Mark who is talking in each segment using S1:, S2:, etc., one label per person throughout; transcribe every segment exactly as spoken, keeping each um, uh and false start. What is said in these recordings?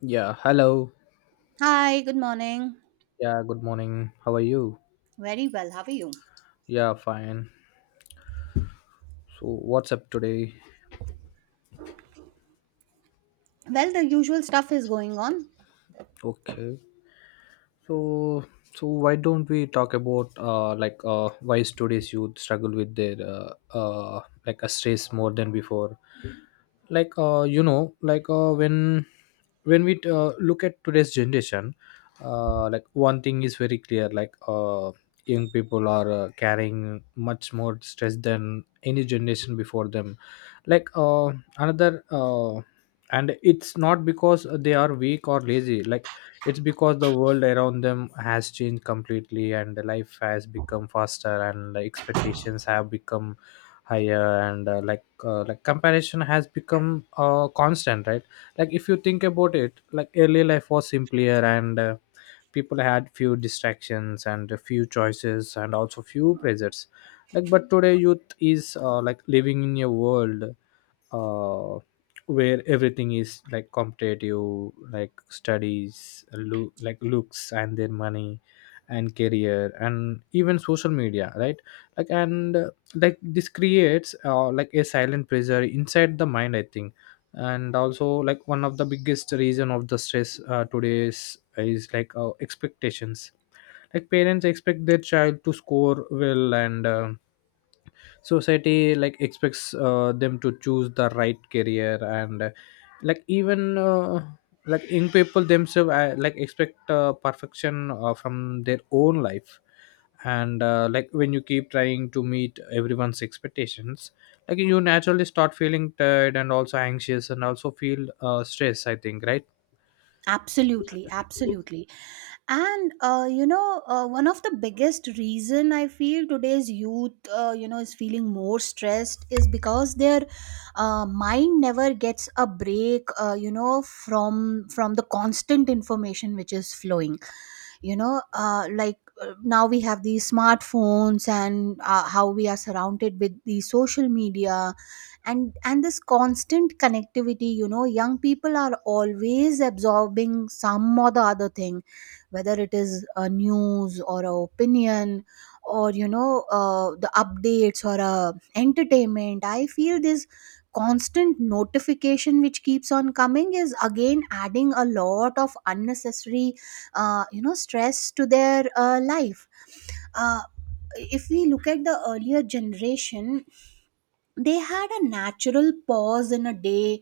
S1: Yeah, hello.
S2: Hi, good morning.
S1: Yeah, good morning. How are you?
S2: Very well. How are you?
S1: Yeah, fine. So, what's up today?
S2: Well, the usual stuff is going on.
S1: Okay. So, so why don't we talk about uh like uh why today's youth struggle with their uh, uh like a stress more than before? Like uh, you know like uh, when when we uh, look at today's generation, uh, like one thing is very clear, like uh, young people are uh, carrying much more stress than any generation before them. Like uh, another uh, and it's not because they are weak or lazy, like it's because the world around them has changed completely, and the life has become faster, and the expectations have become higher, and uh, like uh, like comparison has become uh, constant, right? Like if you think about it, like early life was simpler, and uh, people had few distractions and a few choices and also few pressures. Like but today youth is, uh, like, living in a world uh, where everything is like competitive, like studies, loo- like looks, and their money, and career, and even social media, right? Like and uh, like this creates, uh, like, a silent pressure inside the mind, I think. And also like one of the biggest reason of the stress uh, today is, is like uh, expectations. Like parents expect their child to score well and. Um society like expects uh, them to choose the right career, and uh, like even uh, like young people themselves uh, like expect uh, perfection uh, from their own life. And uh, like when you keep trying to meet everyone's expectations, like you naturally start feeling tired and also anxious and also feel uh, stress, I think, right?
S2: Absolutely, absolutely. And uh, you know, uh, one of the biggest reason I feel today's youth, uh, you know, is feeling more stressed is because their uh, mind never gets a break, uh, you know, from from the constant information which is flowing. You know uh, like uh, now we have these smartphones, and uh, how we are surrounded with the social media, and and this constant connectivity. You know young people are always absorbing some or the other thing, whether it is a news or a opinion, or you know uh, the updates or a entertainment. I feel this constant notification which keeps on coming is again adding a lot of unnecessary uh, you know stress to their uh, life. uh, if we look at the earlier generation, they had a natural pause in a day,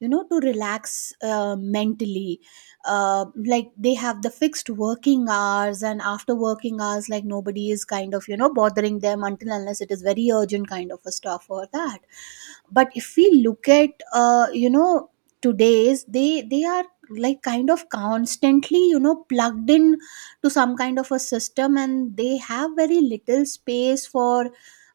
S2: you know to relax uh, mentally. Uh, like they have the fixed working hours, and after working hours, like nobody is kind of you know bothering them until unless it is very urgent kind of a stuff or that. But if we look at uh, you know today's, they they are like kind of constantly you know plugged in to some kind of a system, and they have very little space for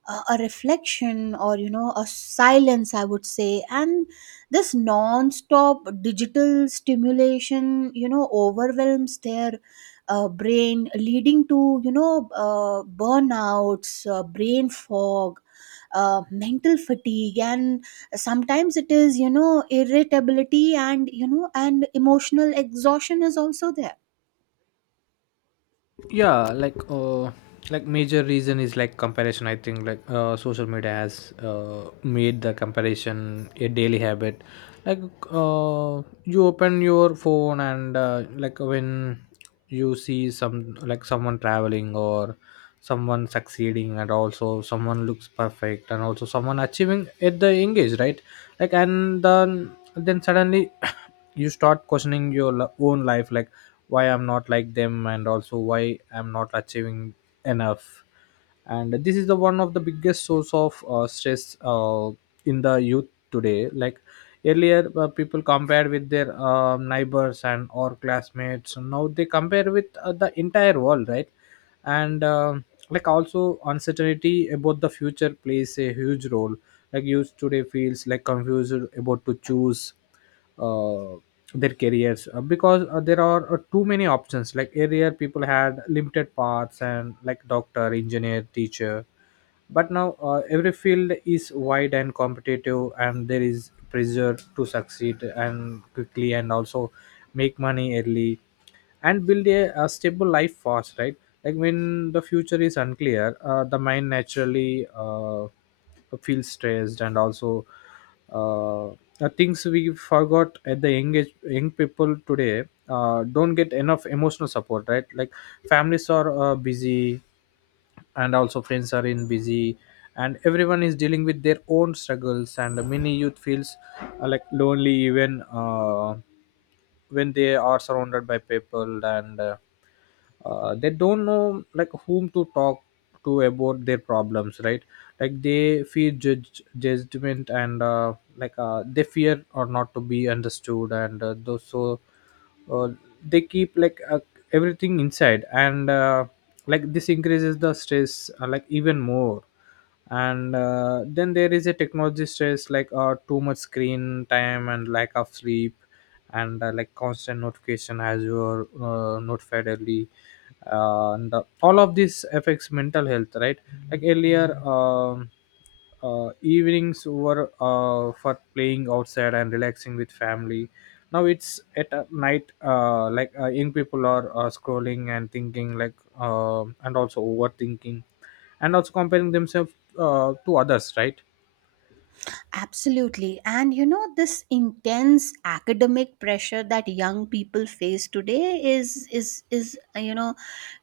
S2: uh, a reflection or you know a silence, I would say. And this non-stop digital stimulation you know overwhelms their uh, brain, leading to you know uh, burnouts, uh, brain fog, uh, mental fatigue, and sometimes it is you know irritability and you know and emotional exhaustion is also there.
S1: Yeah, like uh like major reason is like comparison, I think. Like uh, social media has uh, made the comparison a daily habit. Like uh, you open your phone and uh, like when you see some like someone traveling or someone succeeding and also someone looks perfect and also someone achieving at the young age, right? Like and then then suddenly you start questioning your lo- own life, like why I'm not like them and also why I'm not achieving enough. And this is the one of the biggest source of uh, stress uh, in the youth today. Like earlier, uh, people compared with their uh, neighbors and or classmates. Now they compare with uh, the entire world, right? And um like also uncertainty about the future plays a huge role. Like youth today feels like confused about to choose uh, their careers uh, because uh, there are uh, too many options. Like earlier, people had limited paths and like doctor, engineer, teacher. But now uh, every field is wide and competitive, and there is pressure to succeed and quickly and also make money early and build a, a stable life fast, right? Like when the future is unclear, uh, the mind naturally uh, feels stressed. And also uh, the things we forgot at the young age, young people today uh, don't get enough emotional support, right? Like families are uh, busy and also friends are in busy, and everyone is dealing with their own struggles, and many youth feels uh, like lonely even uh, when they are surrounded by people, and uh, uh, they don't know like whom to talk to about their problems, right? Like they fear judge, judgment, and uh, like uh, they fear or not to be understood, and uh, those so uh, they keep like uh, everything inside. And uh, like this increases the stress uh, like even more. And uh, then there is a technology stress, like uh, too much screen time and lack of sleep and uh, like constant notification as you are uh, notified early. Uh, and uh, all of this affects mental health, right? Like earlier um, uh, evenings were uh, for playing outside and relaxing with family. Now it's at a night, uh, like uh, young people are uh, scrolling and thinking, like um and also overthinking and also comparing themselves uh, to others, right?
S2: Absolutely. And you know, this intense academic pressure that young people face today is is is uh, you know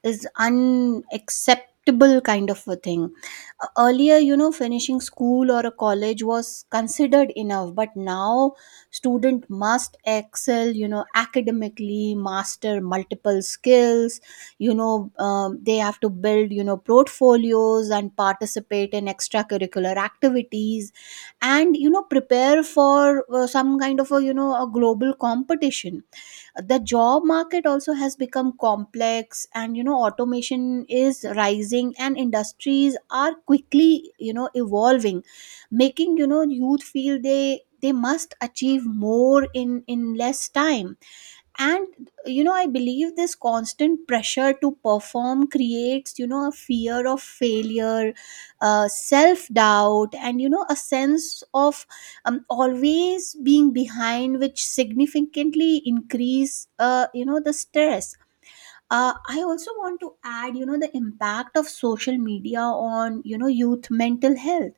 S2: is unacceptable kind of a thing. Uh, Earlier, you know, finishing school or a college was considered enough, but now student must excel, you know, academically, master multiple skills, you know, um, they have to build, you know, portfolios and participate in extracurricular activities, and you know prepare for uh, some kind of a you know a global competition. The job market also has become complex, and you know automation is rising and industries are quickly you know evolving, making you know youth feel they they must achieve more in in less time. And you know I believe this constant pressure to perform creates you know a fear of failure, uh, self doubt, and you know a sense of um, always being behind, which significantly increase uh, you know the stress. uh, I also want to add you know the impact of social media on you know youth mental health.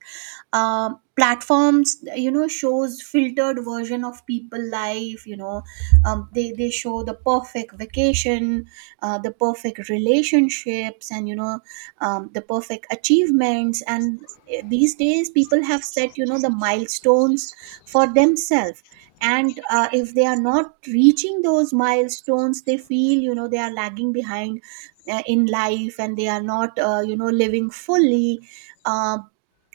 S2: um, Platforms you know shows filtered version of people life. You know um, they they show the perfect vacation, uh, the perfect relationships, and you know um, the perfect achievements. And eh, these days people have set you know the milestones for themselves, and uh, if they are not reaching those milestones, they feel you know they are lagging behind uh, in life, and they are not uh, you know living fully. Uh,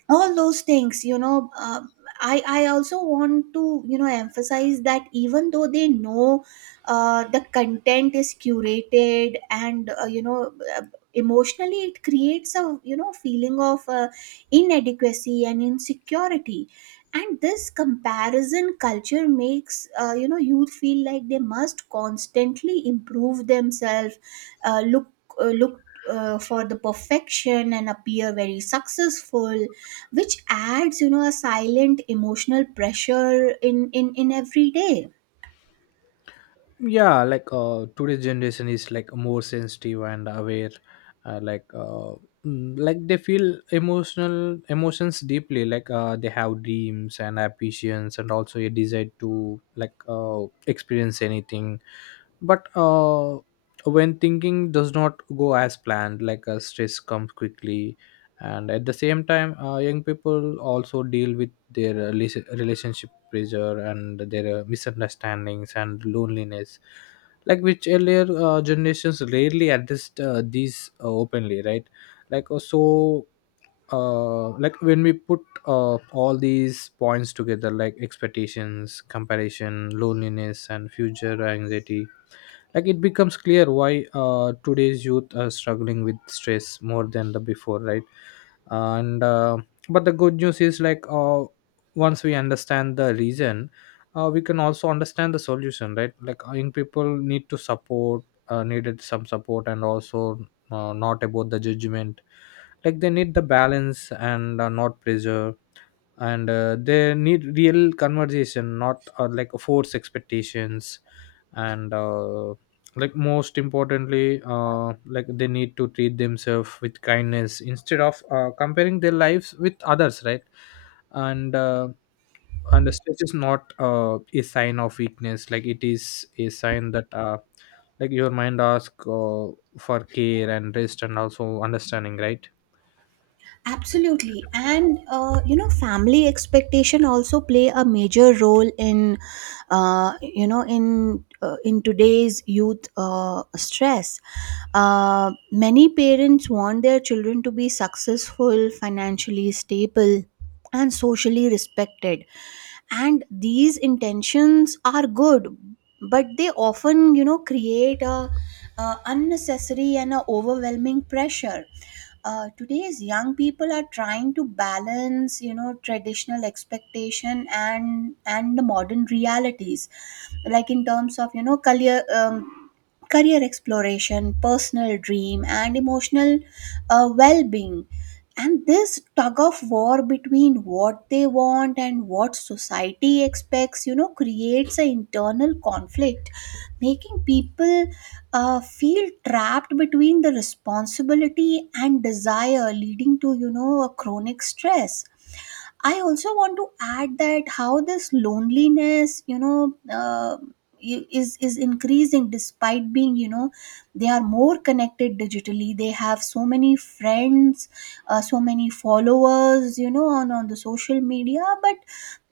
S2: all those things you know uh, I I also want to you know emphasize that even though they know uh, the content is curated, and uh, you know uh, emotionally it creates a you know feeling of uh, inadequacy and insecurity. And this comparison culture makes uh, you know youth feel like they must constantly improve themselves, uh, look uh, look uh, for the perfection and appear very successful, which adds you know a silent emotional pressure in in in every day.
S1: Yeah, like uh today's generation is like more sensitive and aware, uh, like uh mm, like they feel emotional emotions deeply. Like uh they have dreams and ambitions and also a desire to like uh experience anything. But uh when thinking does not go as planned, like uh, stress comes quickly. And at the same time, uh, young people also deal with their uh, rela- relationship pressure and their uh, misunderstandings and loneliness, like which earlier uh, generations rarely addressed uh, these uh, openly, right? Like uh, so uh, like when we put uh, all these points together, like expectations, comparison, loneliness and future anxiety, like it becomes clear why uh, today's youth are struggling with stress more than the before, right? And uh, but the good news is like uh, once we understand the reason, uh, we can also understand the solution, right? Like uh, young people need to support uh, needed some support, and also uh, not about the judgment. Like they need the balance and uh, not pressure. And uh, they need real conversation, not uh, like force expectations. And uh, like most importantly uh, like they need to treat themselves with kindness instead of uh, comparing their lives with others, right? And uh, and the stress is not uh, a sign of weakness, like it is a sign that uh, like your mind asks uh, for care and rest and also understanding, right?
S2: Absolutely, and uh, you know family expectation also play a major role in uh, you know in uh, in today's youth uh, stress. Uh, many parents want their children to be successful, financially stable, and socially respected. And these intentions are good, but they often you know create a, a unnecessary and a overwhelming pressure. Uh, today's young people are trying to balance you know traditional expectation and and the modern realities, like in terms of you know career, um, career exploration, personal dream, and emotional uh, well-being. And this tug of war between what they want and what society expects you know creates an internal conflict, making people uh, feel trapped between the responsibility and desire, leading to you know a chronic stress. I also want to add that how this loneliness, you know, uh, i- is is increasing despite being, you know, they are more connected digitally. They have so many friends, uh, so many followers, you know, on on the social media. But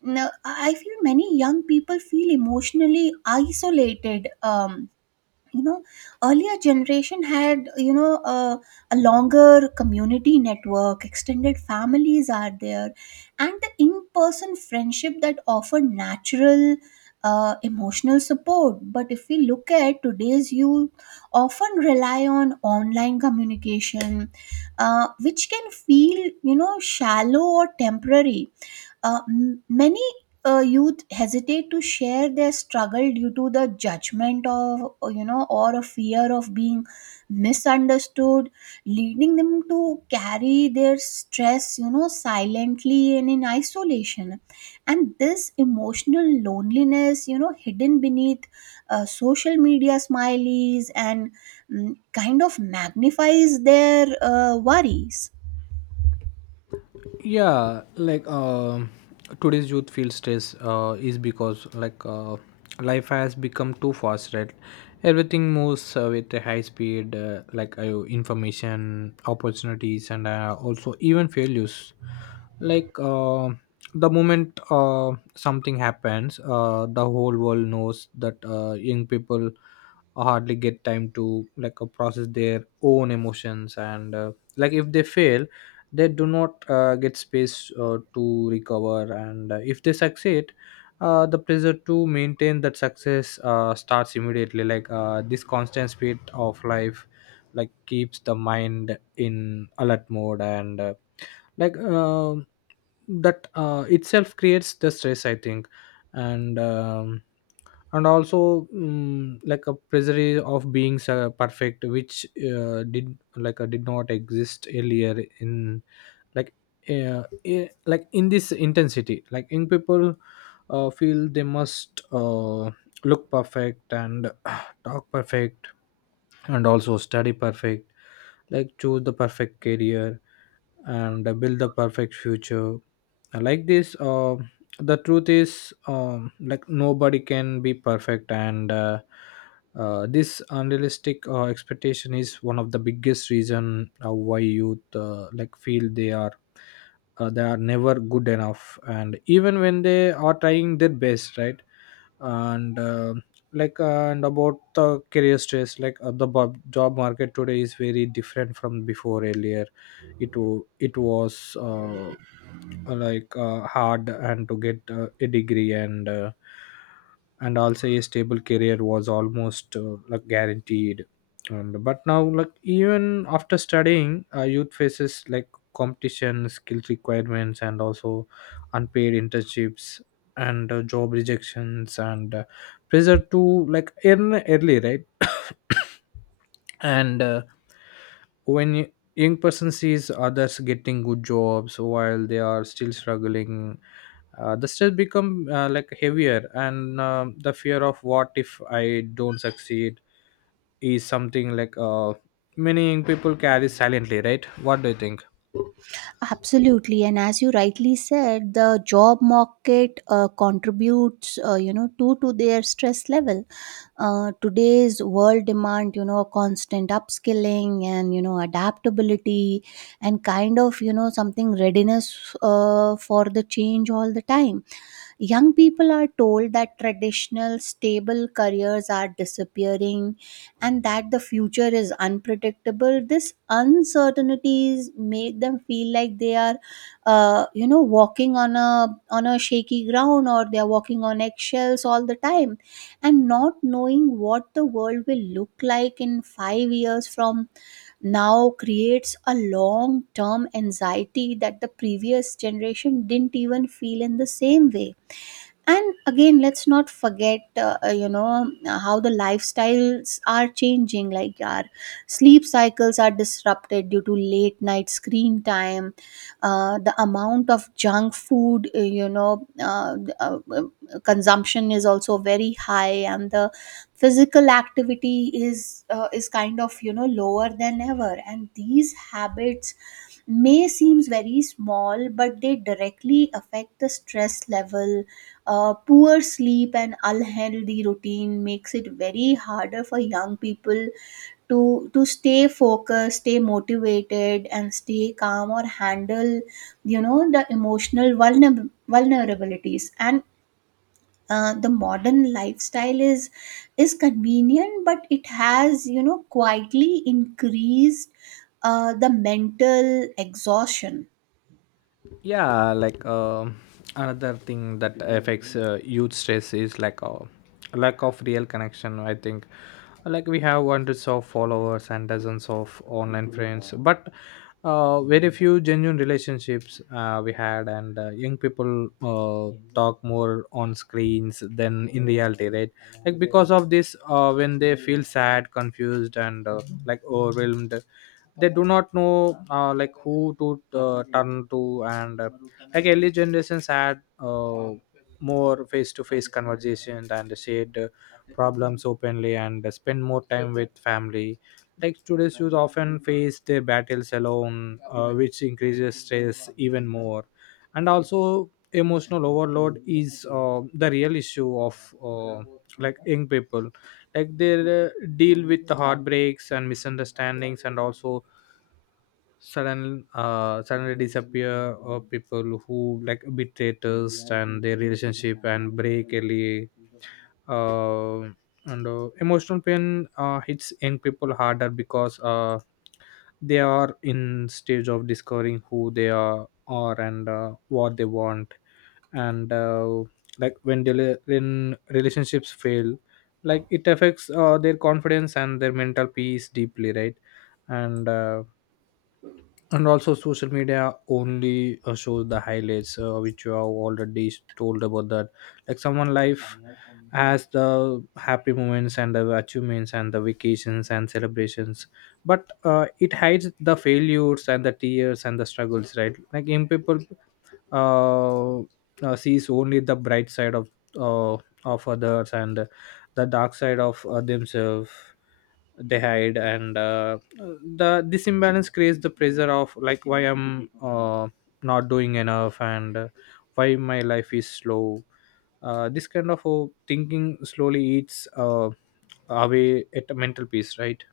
S2: no, I I feel many young people feel emotionally isolated. Um, you know Earlier generation had you know a, a longer community network, extended families are there, and the in-person friendship that offer natural uh, emotional support. But if we look at today's youth, often rely on online communication, uh, which can feel you know shallow or temporary. Uh, m- many uh, youth hesitate to share their struggle due to the judgment of uh, you know or a fear of being misunderstood, leading them to carry their stress you know silently and in isolation. And this emotional loneliness you know hidden beneath uh, social media smileys and mm, kind of magnifies their uh, worries.
S1: Yeah, like um today's youth feels stress uh, is because like uh, life has become too fast, right? Everything moves uh, with a high speed, uh, like uh, information, opportunities, and uh, also even failures. Like uh, the moment uh, something happens, uh, the whole world knows that uh, young people hardly get time to like uh, process their own emotions. And uh, like if they fail, they do not uh, get space uh, to recover. And uh, if they succeed, uh, the pressure to maintain that success uh, starts immediately. Like uh, this constant speed of life like keeps the mind in alert mode. And uh, like um that uh, itself creates the stress, I think. And um, and also mm, like a pressure of being uh, perfect, which uh, did like uh, did not exist earlier in like uh, eh, like in this intensity. Like young people uh, feel they must uh, look perfect and talk perfect and also study perfect, like choose the perfect career and uh, build the perfect future. And like this uh, the truth is, um, like nobody can be perfect. And uh, uh, this unrealistic uh, expectation is one of the biggest reason uh, why youth uh, like feel they are uh, they are never good enough and even when they are trying their best, right? And uh, like uh, and about the career stress, like uh, the bob, job market today is very different from before. Earlier it wa- it was uh, like uh, hard and to get uh, a degree, and uh, and also a stable career was almost uh, like guaranteed. And but now like even after studying, uh, youth faces like competition, skills requirements, and also unpaid internships and uh, job rejections and uh, pressure to like earn early, right? And uh, when y- young person sees others getting good jobs while they are still struggling, uh, the stress become uh, like heavier. And um the fear of what if I don't succeed is something like uh, many young people carry silently, right? What do you think?
S2: Absolutely, and as you rightly said, the job market uh, contributes, uh, you know, to to their stress level. Uh, today's world demand, you know, constant upskilling and you know adaptability, and kind of you know something readiness uh, for the change all the time. Young people are told that traditional, stable careers are disappearing, and that the future is unpredictable. This uncertainties make them feel like they are, uh, you know, walking on a on a shaky ground, or they are walking on eggshells all the time, and not knowing what the world will look like in five years from now creates a long term anxiety that the previous generation didn't even feel in the same way. And again, let's not forget uh, uh, you know uh, how the lifestyles are changing, like our sleep cycles are disrupted due to late night screen time, uh, the amount of junk food uh, you know uh, uh, uh, consumption is also very high, and the physical activity is uh, is kind of you know lower than ever. And these habits may seems very small, but they directly affect the stress level. Uh, poor sleep and unhealthy routine makes it very harder for young people to to stay focused, stay motivated, and stay calm, or handle you know the emotional vulner- vulnerabilities, and uh, the modern lifestyle is is convenient, but it has you know quietly increased uh, the mental exhaustion.
S1: Yeah, like uh, another thing that affects uh, youth stress is like uh, lack of real connection, I think. Like we have hundreds of followers and dozens of online friends, but uh, very few genuine relationships uh, we had. And uh, young people uh, talk more on screens than in reality, right? Like because of this, uh, when they feel sad, confused, and uh, like overwhelmed, they do not know uh, like who to uh, turn to. And uh, like early generations had uh, more face-to-face conversations and shared uh, problems openly and spend more time with family. Like today's youth often face their battles alone, uh, which increases stress even more. And also emotional overload is uh, the real issue of uh, like young people. Like they uh, deal with the heartbreaks and misunderstandings and also sudden uh suddenly disappear or people who like betrayers and their relationship and break early. Uh, and uh, emotional pain uh, hits young people harder because uh they are in stage of discovering who they are are and uh, what they want. And uh, like when they li- when relationships fail, like it affects uh, their confidence and their mental peace deeply, right? And uh, and also social media only uh, shows the highlights, uh, which you have already told about that, like someone life has the happy moments and the achievements and the vacations and celebrations. But uh, It hides the failures and the tears and the struggles, right? Like, in people, uh, uh, sees only the bright side of uh, of others and the dark side of uh, themselves they hide. And uh, the this imbalance creates the pressure of like why I'm uh, not doing enough and uh, why my life is slow. Uh, this kind of uh, thinking slowly eats uh, away at mental peace, right?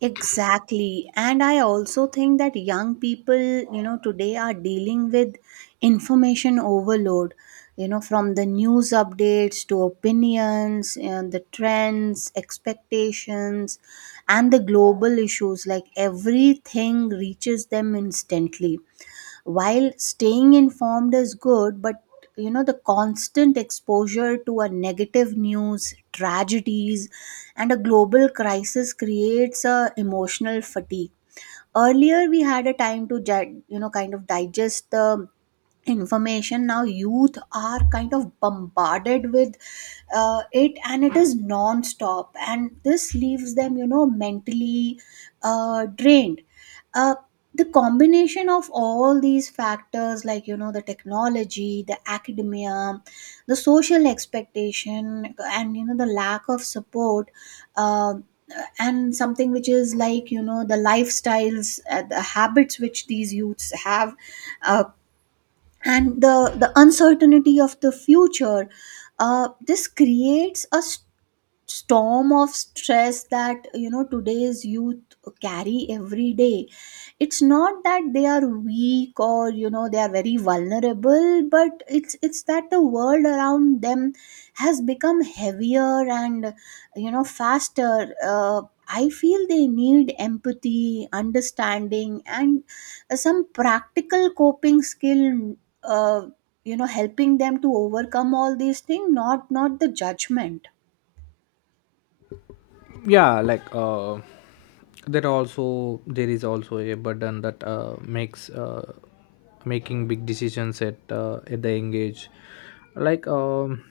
S2: Exactly, and I also think that young people you know today are dealing with information overload, you know from the news updates to opinions and the trends expectations and the global issues, like everything reaches them instantly. While staying informed is good, but you know the constant exposure to a negative news, tragedies, and a global crisis creates a emotional fatigue. Earlier we had a time to ju- you know kind of digest the information. Now youth are kind of bombarded with uh, it, and it is non-stop, and this leaves them you know mentally uh, drained. uh, the combination of all these factors, like you know the technology, the academia, the social expectation, and you know the lack of support, uh, and something which is like you know the lifestyles, uh, the habits which these youths have, uh, and the the uncertainty of the future, uh, this creates a storm of stress that you know today's youth carry every day. It's not that they are weak, or you know they are very vulnerable, but it's it's that the world around them has become heavier and you know faster. uh, I feel they need empathy, understanding, and uh, some practical coping skill, uh, you know helping them to overcome all these things, not not the judgment.
S1: Yeah, like, uh, there also there is also a burden that uh, makes uh, making big decisions at uh, at the young age. Like, um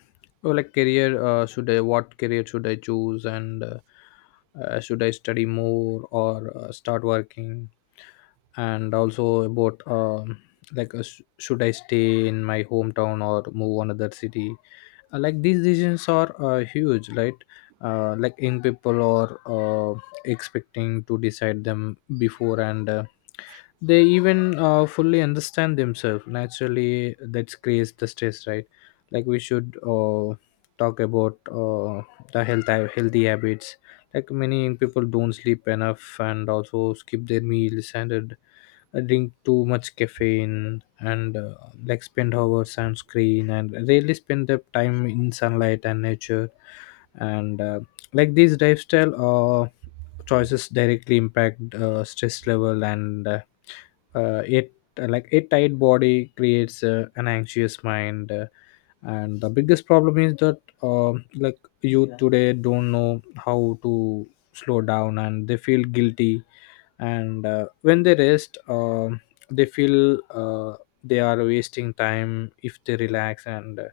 S1: or like career, uh, should I, what career should I choose? And uh, uh, should I study more or uh, start working? And also about, um, like, uh, sh- should I stay in my hometown or move another city? Uh, like, these decisions are uh, huge, right? Uh, like, in people or uh, expecting to decide them before and uh, they even uh, fully understand themselves. Naturally that creates the stress, right? Like, we should uh, talk about uh, the health uh, healthy habits. Like, many people don't sleep enough and also skip their meals and uh, drink too much caffeine and uh, like spend hours on screen and rarely spend their time in sunlight and nature. And uh, Like, these lifestyle uh, choices directly impact uh, stress level. And uh, uh, it uh, Like, a tight body creates uh, an anxious mind. Uh, and the biggest problem is that, um like, youth today don't know how to slow down and they feel guilty. And uh, When they rest, um they feel uh, they are wasting time if they relax. And uh,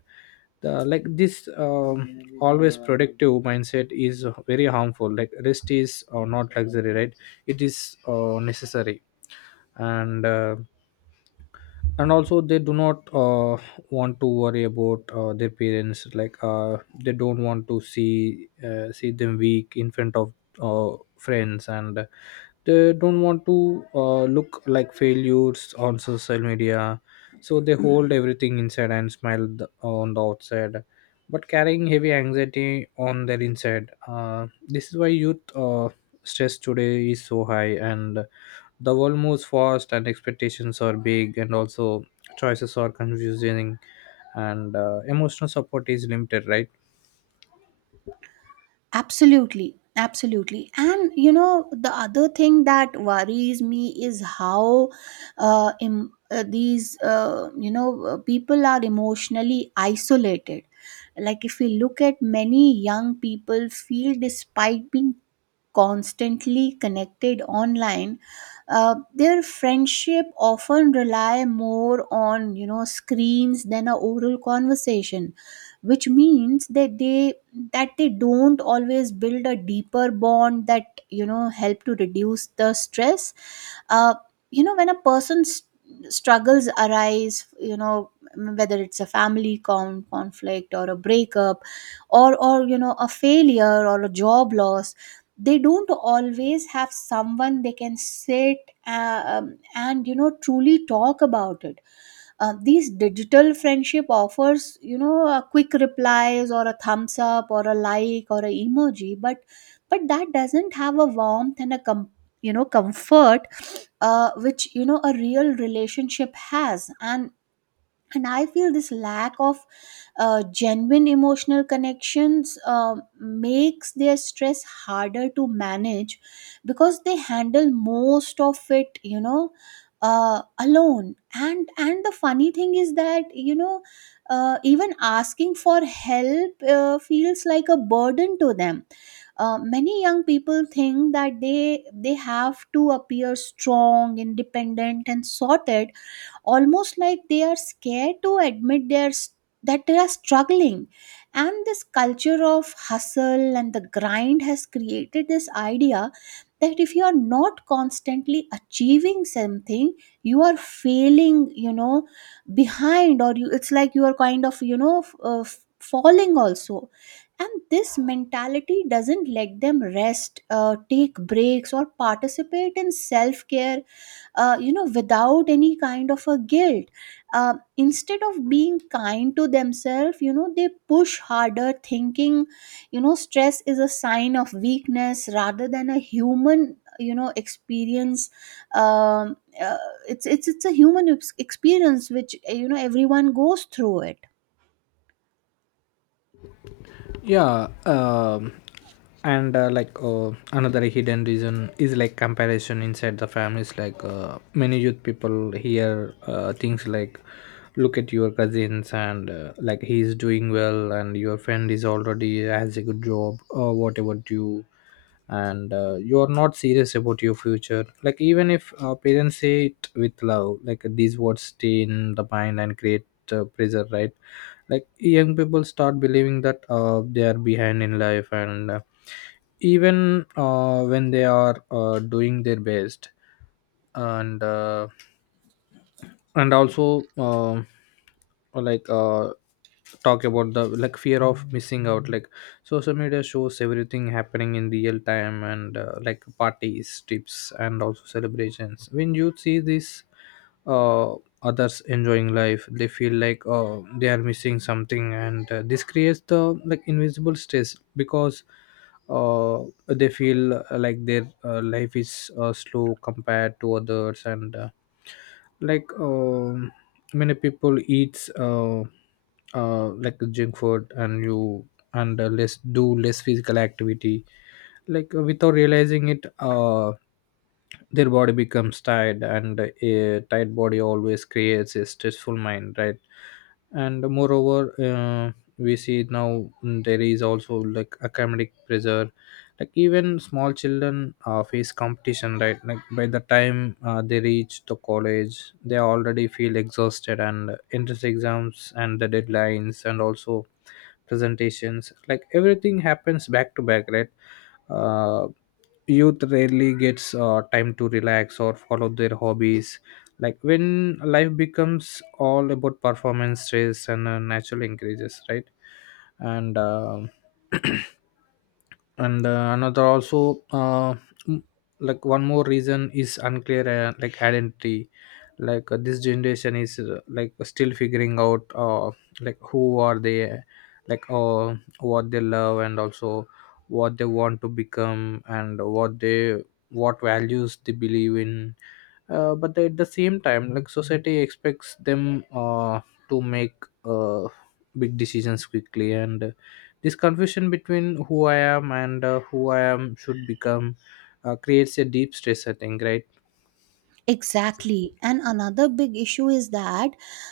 S1: the like this um, Always productive mindset is very harmful. Like, rest is uh, not luxury, right? It is uh, necessary. and uh, and also they do not uh, want to worry about uh, their parents. Like, uh, they don't want to see uh, see them weak in front of uh, friends and they don't want to uh, look like failures on social media. So they hold everything inside and smile the, on the outside but carrying heavy anxiety on their inside. Uh, this is why youth, uh, stress today is so high and the world moves fast and expectations are big and also choices are confusing and uh, emotional support is limited, right?
S2: Absolutely, absolutely. And you know, the other thing that worries me is how uh, em- uh, these, uh, you know, uh, people are emotionally isolated. Like, if we look at many young people, feel despite being constantly connected online, uh, their friendship often rely more on you know screens than a oral conversation, which means that they that they don't always build a deeper bond that you know help to reduce the stress. uh, you know when a person's struggles arise, you know whether it's a family con- conflict or a breakup, or or you know a failure or a job loss, they don't always have someone they can sit uh, um, and you know truly talk about it. Uh, these digital friendship offers you know a quick replies or a thumbs up or a like or a emoji, but but that doesn't have a warmth and a com- you know comfort, uh, which you know a real relationship has. And and I feel this lack of uh, genuine emotional connections uh, makes their stress harder to manage, because they handle most of it you know uh, alone. And and the funny thing is that, you know uh, even asking for help uh, feels like a burden to them. Uh, many young people think that they they have to appear strong, independent, and sorted, almost like they are scared to admit they that they are struggling. And this culture of hustle and the grind has created this idea that if you are not constantly achieving something, you are failing, you know, behind, or you, it's like you are kind of, you know, f- uh, f- falling also. And this mentality doesn't let them rest, uh, take breaks, or participate in self-care, uh, you know without any kind of a guilt. Uh, instead of being kind to themselves, you know they push harder, thinking you know stress is a sign of weakness rather than a human you know experience. Um, uh, it's it's it's a human ex- experience which uh, you know everyone goes through it.
S1: Yeah. um and uh, Like, uh, another hidden reason is like comparison inside the families. Like, uh, many youth people hear uh, things like, look at your cousins and, uh, like, he is doing well and your friend is already has a good job, or whatever, you, and uh, you are not serious about your future. Like, even if uh, parents say it with love, like these words stay in the mind and create uh, pressure, right? Like, young people start believing that uh, they are behind in life, and uh, even uh, when they are uh, doing their best. And uh, and also um Like, uh, talk about the, like, fear of missing out. Like, social media shows everything happening in real time, and, uh, like, parties, trips and also celebrations. When you see this, uh, others enjoying life, they feel like, oh, they are missing something, and uh, this creates the, like, invisible stress because uh, they feel, uh, like, their uh, life is uh, slow compared to others. And uh, like um Many people eats, uh, uh, like, junk food and you, and uh, less, do less physical activity. Like, uh, without realizing it, uh, their body becomes tired and a tight body always creates a stressful mind, right? And moreover, uh, we see now, mm, there is also, like, academic pressure. Like, even small children uh, face competition, right? Like, by the time uh, they reach the college, they already feel exhausted, and entrance exams and the deadlines and also presentations, like, everything happens back to back, right? uh, Youth rarely gets uh, time to relax or follow their hobbies. Like, when life becomes all about performance, stress and uh, natural increases, right? and um and uh, another also uh, mm, Like, one more reason is unclear, uh, like, identity. Like, uh, this generation is, uh, like, still figuring out, uh, like, who are they, like, uh, what they love and also what they want to become and what they, what values they believe in. Uh, but at the same time, like, society expects them uh, to make uh, big decisions quickly, and uh, this confusion between who I am and, uh, who I am should become, uh, creates a deep stress, I think, right?
S2: Exactly. And another big issue is that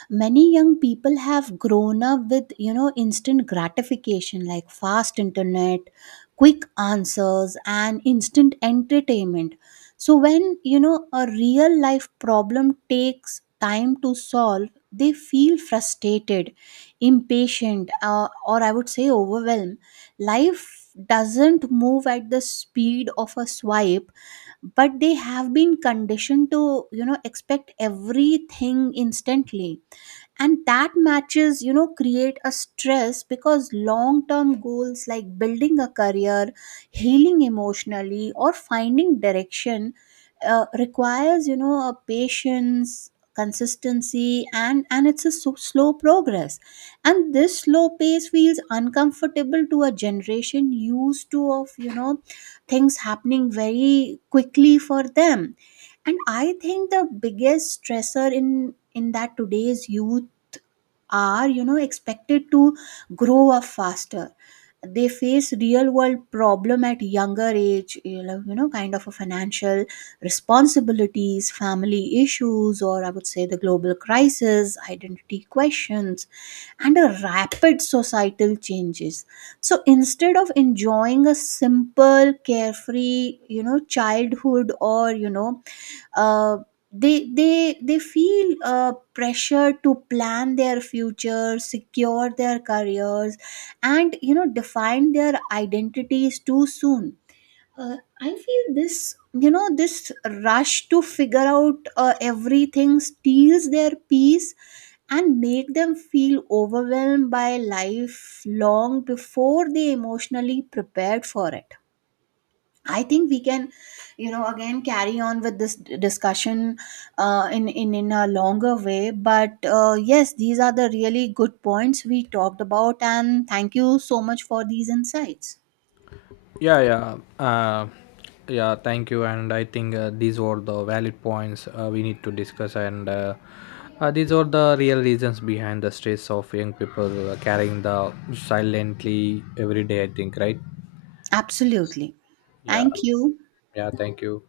S2: many young people have grown up with, you know, instant gratification, like fast internet, quick answers, and instant entertainment. So when, you know, a real life problem takes time to solve, they feel frustrated, impatient, uh, or I would say overwhelmed. Life doesn't move at the speed of a swipe, but they have been conditioned to you know expect everything instantly, and that matches you know create a stress, because long term goals like building a career, healing emotionally, or finding direction, uh, requires you know a patience, consistency, and and it's a so, slow progress. And this slow pace feels uncomfortable to a generation used to of you know things happening very quickly for them. And I think the biggest stressor in in that today's youth are you know expected to grow up faster. They face real world problem at younger age, you know you know, kind of a financial responsibilities, family issues, or I would say the global crisis, identity questions, and a rapid societal changes. So instead of enjoying a simple carefree you know childhood, or you know uh, they they they feel uh, pressure to plan their future, secure their careers, and you know define their identities too soon. uh, I feel this, you know this rush to figure out uh, everything steals their peace, and make them feel overwhelmed by life long before they emotionally prepared for it. I think we can, you know, again carry on with this d- discussion uh, in in in a longer way. But uh, yes, these are the really good points we talked about, and thank you so much for these insights.
S1: yeah yeah uh, yeah, thank you, and I think uh, these were the valid points uh, we need to discuss, and uh, uh, these are the real reasons behind the stress of young people uh, carrying the silently every day, I think, right?
S2: Absolutely,
S1: Yeah.
S2: thank you.
S1: Yeah, thank you.